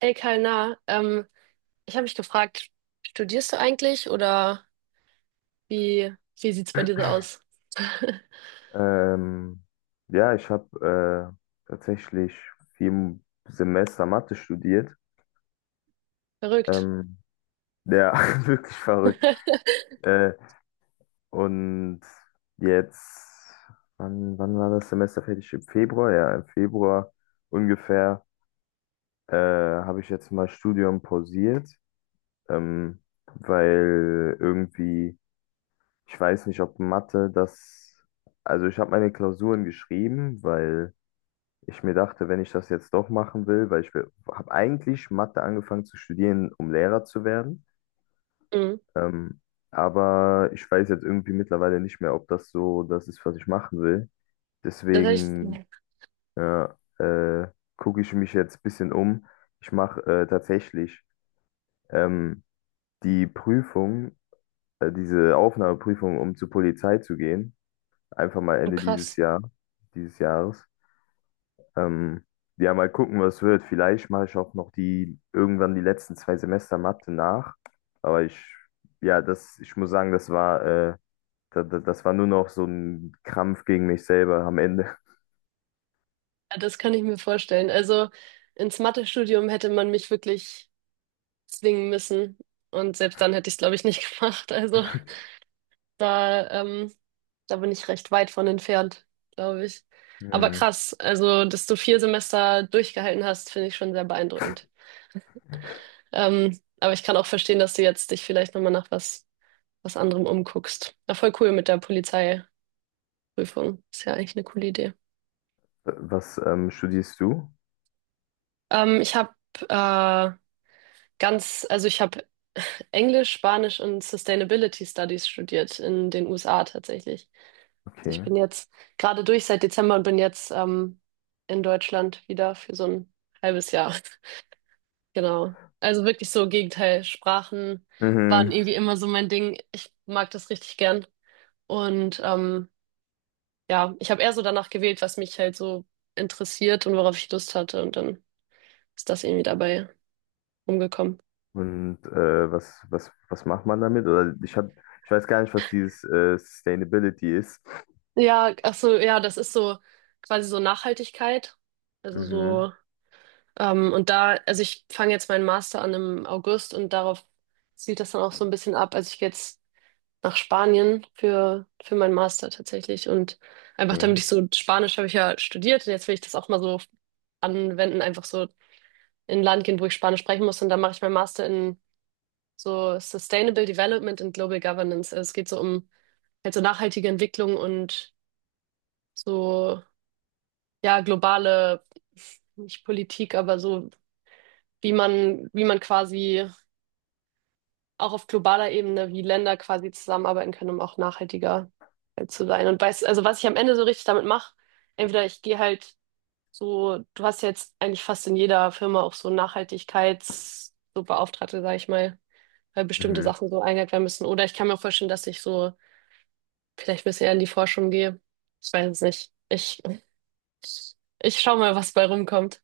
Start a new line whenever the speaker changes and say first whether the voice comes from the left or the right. right: Hey Kalna, ich habe mich gefragt, studierst du eigentlich oder wie, wie sieht's bei dir so aus?
left: Ähm, ja, Ich habe tatsächlich 4 Semester Mathe studiert.
right: Verrückt.
left: Ähm, ja, wirklich verrückt. Äh, und jetzt, wann war das Semester fertig? Im Februar? Ja, im Februar ungefähr habe ich jetzt mal Studium pausiert, ähm, weil irgendwie, ich weiß nicht, ob Mathe das, also ich habe meine Klausuren geschrieben, weil ich mir dachte, wenn ich das jetzt doch machen will, weil ich habe eigentlich Mathe angefangen zu studieren, um Lehrer zu werden.
right: Mhm.
left: Ähm, aber ich weiß jetzt irgendwie mittlerweile nicht mehr, ob das so das ist, was ich machen will.
right: Das hab ich,
left: Deswegen ja, gucke ich mich jetzt ein bisschen um. Ich mache tatsächlich ähm, die Prüfung, diese Aufnahmeprüfung, um zur Polizei zu gehen. Einfach mal
right: oh
left: Ende dieses
right: krass.
left: Jahres. Ähm, ja, mal gucken, was wird. Vielleicht mache ich auch noch die irgendwann die letzten 2 Semester Mathe nach. Aber ich, ja, das, ich muss sagen, das war, das war nur noch so ein Krampf gegen mich selber am Ende.
right: Ja, das kann ich mir vorstellen. Also ins Mathestudium hätte man mich wirklich zwingen müssen und selbst dann hätte ich es, glaube ich, nicht gemacht. Also da, da bin ich recht weit von entfernt, glaube ich. Aber
left: Hm.
right: krass, also dass du vier Semester durchgehalten hast, finde ich schon sehr beeindruckend. Aber ich kann auch verstehen, dass du jetzt dich vielleicht nochmal was anderem umguckst. Ja, voll cool mit der Polizeiprüfung. Ist ja eigentlich eine coole Idee.
left: Was studierst du?
right: Ich habe äh, also ich habe Englisch, Spanisch und Sustainability Studies studiert in den USA tatsächlich. Also ich
left: Okay.
right: bin jetzt gerade durch seit Dezember und bin jetzt in Deutschland wieder für so ein halbes Jahr. Genau. Also wirklich so Gegenteil. Sprachen waren
left: Mhm.
right: irgendwie immer so mein Ding. Ich mag das richtig gern. Und ja, ich habe eher so danach gewählt, was mich halt so interessiert und worauf ich Lust hatte. Und dann ist das irgendwie dabei rumgekommen.
left: Und was, was macht man damit? Oder ich hab, ich weiß gar nicht, was dieses Sustainability ist.
right: Ja, ach so, ja, das ist so quasi so Nachhaltigkeit. Also
left: Mhm.
right: so, und da, also ich fange jetzt meinen Master an im August und darauf zielt das dann auch so ein bisschen ab. Also ich gehe jetzt nach Spanien für meinen Master tatsächlich. Und einfach damit ich
left: Okay.
right: so, Spanisch habe ich ja studiert und jetzt will ich das auch mal so anwenden, einfach so in ein Land gehen, wo ich Spanisch sprechen muss. Und dann mache ich meinen Master in so Sustainable Development and Global Governance. Also es geht so um halt so nachhaltige Entwicklung und so, ja, globale, nicht Politik, aber so, wie man quasi auch auf globaler Ebene, wie Länder quasi zusammenarbeiten können, um auch nachhaltiger halt zu sein. Und weiß, also was ich am Ende so richtig damit mache, entweder ich gehe halt so, du hast ja jetzt eigentlich fast in jeder Firma auch so Nachhaltigkeits, so Beauftragte, sag ich mal, weil bestimmte
left: Mhm.
right: Sachen so eingehalten werden müssen. Oder ich kann mir auch vorstellen, dass ich so vielleicht ein bisschen eher in die Forschung gehe. Ich weiß es nicht. Ich schau mal, was bei rumkommt.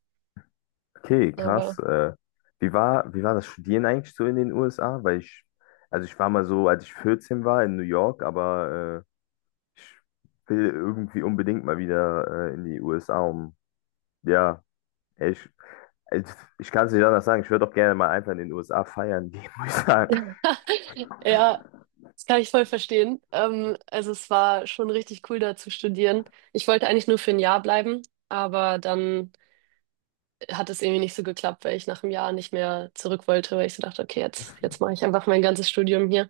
left: Okay,
right: Aber
left: krass. Wie war, wie war das Studieren eigentlich so in den USA? Weil ich, also ich war mal so, als ich 14 war in New York, aber äh, ich will irgendwie unbedingt mal wieder in die USA, um, ja, ich, also, ich kann es nicht anders sagen. Ich würde auch gerne mal einfach in den USA feiern gehen, muss ich sagen.
right: ja, das kann ich voll verstehen. Also es war schon richtig cool, da zu studieren. Ich wollte eigentlich nur für ein Jahr bleiben, aber dann hat es irgendwie nicht so geklappt, weil ich nach einem Jahr nicht mehr zurück wollte, weil ich so dachte, okay, jetzt mache ich einfach mein ganzes Studium hier.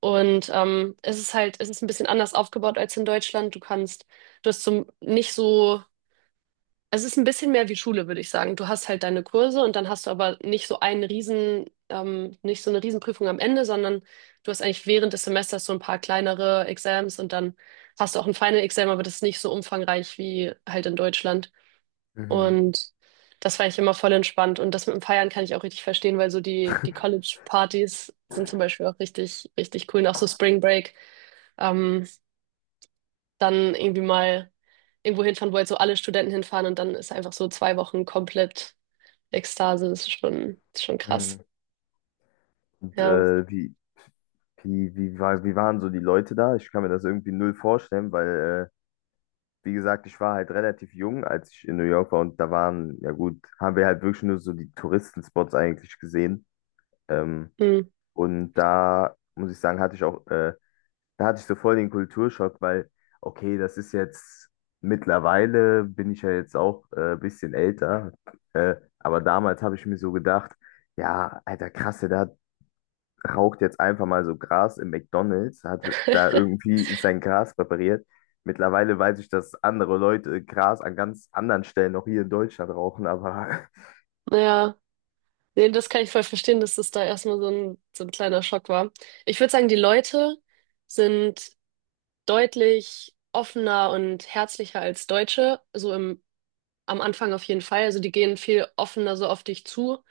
right: Und es ist ein bisschen anders aufgebaut als in Deutschland. Du kannst, du hast zum, nicht so. Es ist ein bisschen mehr wie Schule, würde ich sagen. Du hast halt deine Kurse und dann hast du aber nicht so einen nicht so eine Riesenprüfung am Ende, sondern du hast eigentlich während des Semesters so ein paar kleinere Exams und dann hast du auch ein Final Exam, aber das ist nicht so umfangreich wie halt in Deutschland.
left: Mhm.
right: Und das fand ich immer voll entspannt. Und das mit dem Feiern kann ich auch richtig verstehen, weil so die College-Partys sind zum Beispiel auch richtig, richtig cool. Und auch so Spring Break. Ähm, dann irgendwie mal irgendwo hinfahren, wo jetzt so alle Studenten hinfahren und dann ist einfach so zwei Wochen komplett Ekstase. Das ist schon krass.
left: Mhm. Und
right: Ja.
left: wie, wie war, wie waren so die Leute da? Ich kann mir das irgendwie null vorstellen, weil wie gesagt, ich war halt relativ jung, als ich in New York war und da waren, ja gut, haben wir halt wirklich nur so die Touristenspots eigentlich gesehen. Ähm,
right: Hm.
left: und da muss ich sagen, hatte ich auch, da hatte ich so voll den Kulturschock, weil, okay, das ist jetzt, mittlerweile bin ich ja jetzt auch ein bisschen älter, aber damals habe ich mir so gedacht, ja, Alter, krass, da raucht jetzt einfach mal so Gras im McDonald's, hat da irgendwie sein Gras präpariert. Mittlerweile weiß ich, dass andere Leute Gras an ganz anderen Stellen auch hier in Deutschland rauchen, aber
right: Naja, nee, das kann ich voll verstehen, dass das da erstmal so so ein kleiner Schock war. Ich würde sagen, die Leute sind deutlich offener und herzlicher als Deutsche, so am Anfang auf jeden Fall. Also die gehen viel offener so auf dich zu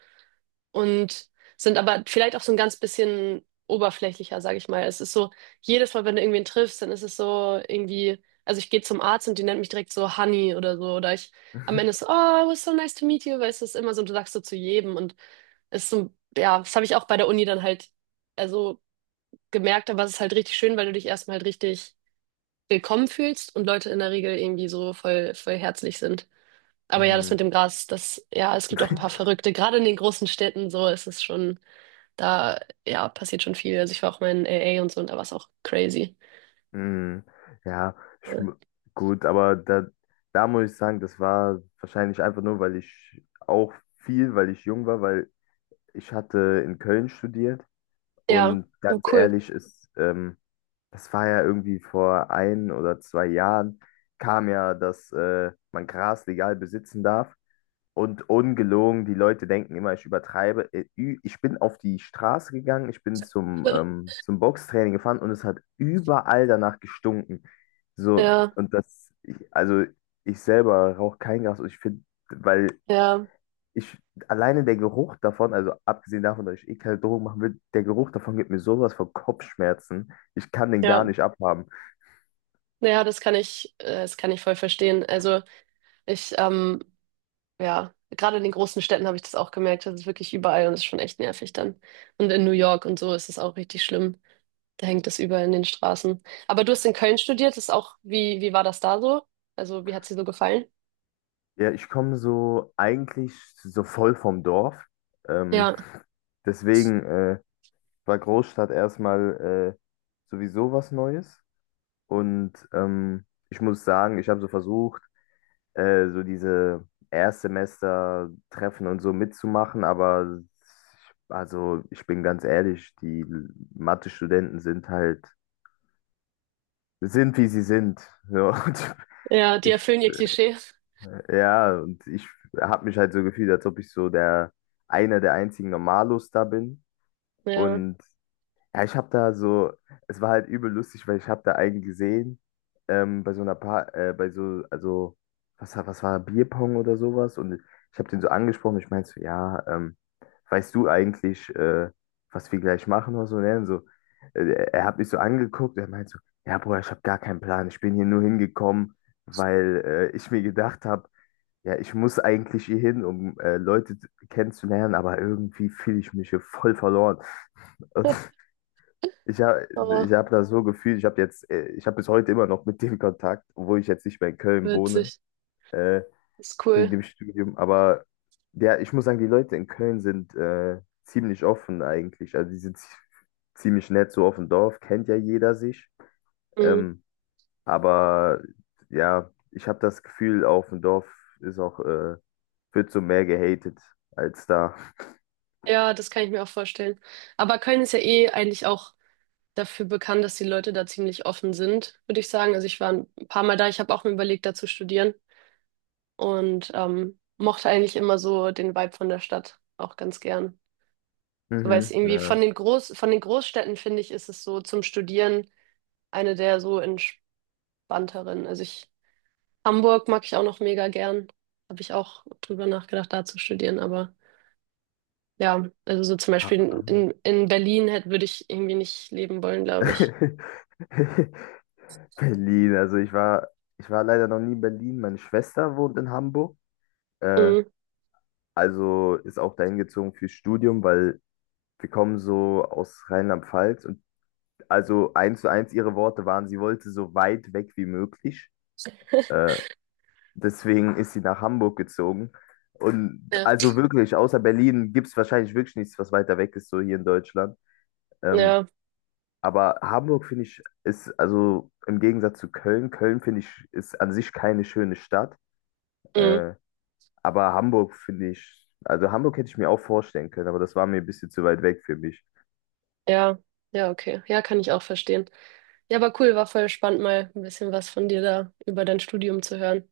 right: und sind aber vielleicht auch so ein ganz bisschen oberflächlicher, sage ich mal. Es ist so, jedes Mal, wenn du irgendwen triffst, dann ist es so irgendwie, also ich gehe zum Arzt und die nennt mich direkt so Honey oder so. Oder ich am Ende ist so, oh, it was so nice to meet you, weil es ist immer so, du sagst so zu jedem. Und es ist so, ja, das habe ich auch bei der Uni dann halt, also gemerkt, aber es ist halt richtig schön, weil du dich erstmal halt richtig willkommen fühlst und Leute in der Regel irgendwie so voll, voll herzlich sind. Aber ja, das mit
left: Mhm.
right: dem Gras, das, ja, es gibt auch ein paar Verrückte. Gerade in den großen Städten so ist es schon. Da, ja, passiert schon viel. Also ich war auch mal in AA und so und da war es auch crazy.
left: Mhm. Ja, ich,
right: Ja,
left: mu- gut, aber da, da muss ich sagen, das war wahrscheinlich einfach nur, weil ich auch viel, weil ich jung war, weil ich hatte in Köln studiert
right: ja,
left: und
right: oh,
left: ganz
right: cool.
left: ehrlich ist, das war ja irgendwie vor ein oder zwei Jahren, kam ja, dass man Gras legal besitzen darf. Und ungelogen, die Leute denken immer, ich übertreibe. Ich bin auf die Straße gegangen, ich bin zum, zum Boxtraining gefahren und es hat überall danach gestunken. So,
right: Ja,
left: und das, ich, also ich selber rauche kein Gras und ich finde, weil
right: ja,
left: ich alleine der Geruch davon, also abgesehen davon, dass ich eh keine Drogen machen will, der Geruch davon gibt mir sowas von Kopfschmerzen. Ich kann den gar
right: ja.
left: nicht abhaben.
right: Naja, das kann ich voll verstehen. Also ich, ähm, ja, gerade in den großen Städten habe ich das auch gemerkt. Das ist wirklich überall und das ist schon echt nervig dann. Und in New York und so ist es auch richtig schlimm. Da hängt das überall in den Straßen. Aber du hast in Köln studiert, das ist auch, wie war das da so? Also wie hat es dir so gefallen?
left: Ja, ich komme so eigentlich so voll vom Dorf. Ähm,
right: Ja,
left: deswegen war Großstadt erstmal sowieso was Neues. Und ich muss sagen, ich habe so versucht, so diese Erstsemester-Treffen und so mitzumachen, aber ich, also ich bin ganz ehrlich, die Mathe-Studenten sind halt, sind wie sie sind. So, und
right: ja, die
left: ich
right: erfüllen ihr Klischee.
left: Ich habe mich halt so gefühlt, als ob ich so der einer der einzigen Normalos da bin.
right: Ja,
left: Und ja, ich habe da so, es war halt übel lustig, weil ich habe da einen gesehen, bei so einer Paar, bei so, also, Bierpong oder sowas. Und ich habe den so angesprochen, ich meinte so, ja, weißt du eigentlich, was wir gleich machen oder so? Und er dann so, äh, er hat mich so angeguckt, er meinte so, ja, Bruder, ich habe gar keinen Plan, ich bin hier nur hingekommen, weil ich mir gedacht habe, ja, ich muss eigentlich hier hin, um kennenzulernen, aber irgendwie fühle ich mich hier voll verloren. Und ich habe ich
right: oh,
left: hab das so gefühlt, ich habe bis heute immer noch mit dem Kontakt, obwohl ich jetzt nicht mehr in Köln wohne,
right: witzig.
left: äh,
right: Ist
left: wegen
right: cool.
left: dem Studium. Aber ja, ich muss sagen, die Leute in Köln sind ziemlich offen eigentlich. Also die sind ziemlich nett, so auf dem Dorf, kennt ja jeder sich.
right: Mhm.
left: Ähm, aber ja, ich habe das Gefühl, auf dem Dorf ist auch wird so mehr gehatet als da.
right: Ja, das kann ich mir auch vorstellen. Aber Köln ist ja eh eigentlich auch dafür bekannt, dass die Leute da ziemlich offen sind, würde ich sagen. Also ich war ein paar Mal da, ich habe auch mir überlegt, da zu studieren und mochte eigentlich immer so den Vibe von der Stadt auch ganz gern. So, weil es
left: Mhm.
right: irgendwie von
left: Ja.
right: den von den Großstädten, finde ich, ist es so zum Studieren eine der so entspannteren. Also ich, Hamburg mag ich auch noch mega gern. Habe ich auch drüber nachgedacht, da zu studieren, aber. Ja, also so zum
left: Ha-
right: Beispiel
left: am-
right: in Berlin hätte, würde ich irgendwie nicht leben wollen, glaube ich.
left: Berlin, also ich war leider noch nie in Berlin. Meine Schwester wohnt in Hamburg. Äh,
right: Mhm.
left: also ist auch dahin gezogen fürs Studium, weil wir kommen so aus Rheinland-Pfalz und also eins zu eins ihre Worte waren, sie wollte so weit weg wie möglich. Äh, Deswegen ist sie nach Hamburg gezogen. Und
right: Ja.
left: also wirklich, außer Berlin gibt es wahrscheinlich wirklich nichts, was weiter weg ist, so hier in Deutschland. Ähm,
right: Ja,
left: aber Hamburg finde ich, ist also im Gegensatz zu Köln, Köln finde ich, ist an sich keine schöne Stadt.
right: mhm.
left: Äh, aber Hamburg finde ich, also Hamburg hätte ich mir auch vorstellen können, aber das war mir ein bisschen zu weit weg für mich.
right: Ja, ja, okay. Ja, kann ich auch verstehen. Ja, aber cool, war voll spannend, mal ein bisschen was von dir da über dein Studium zu hören.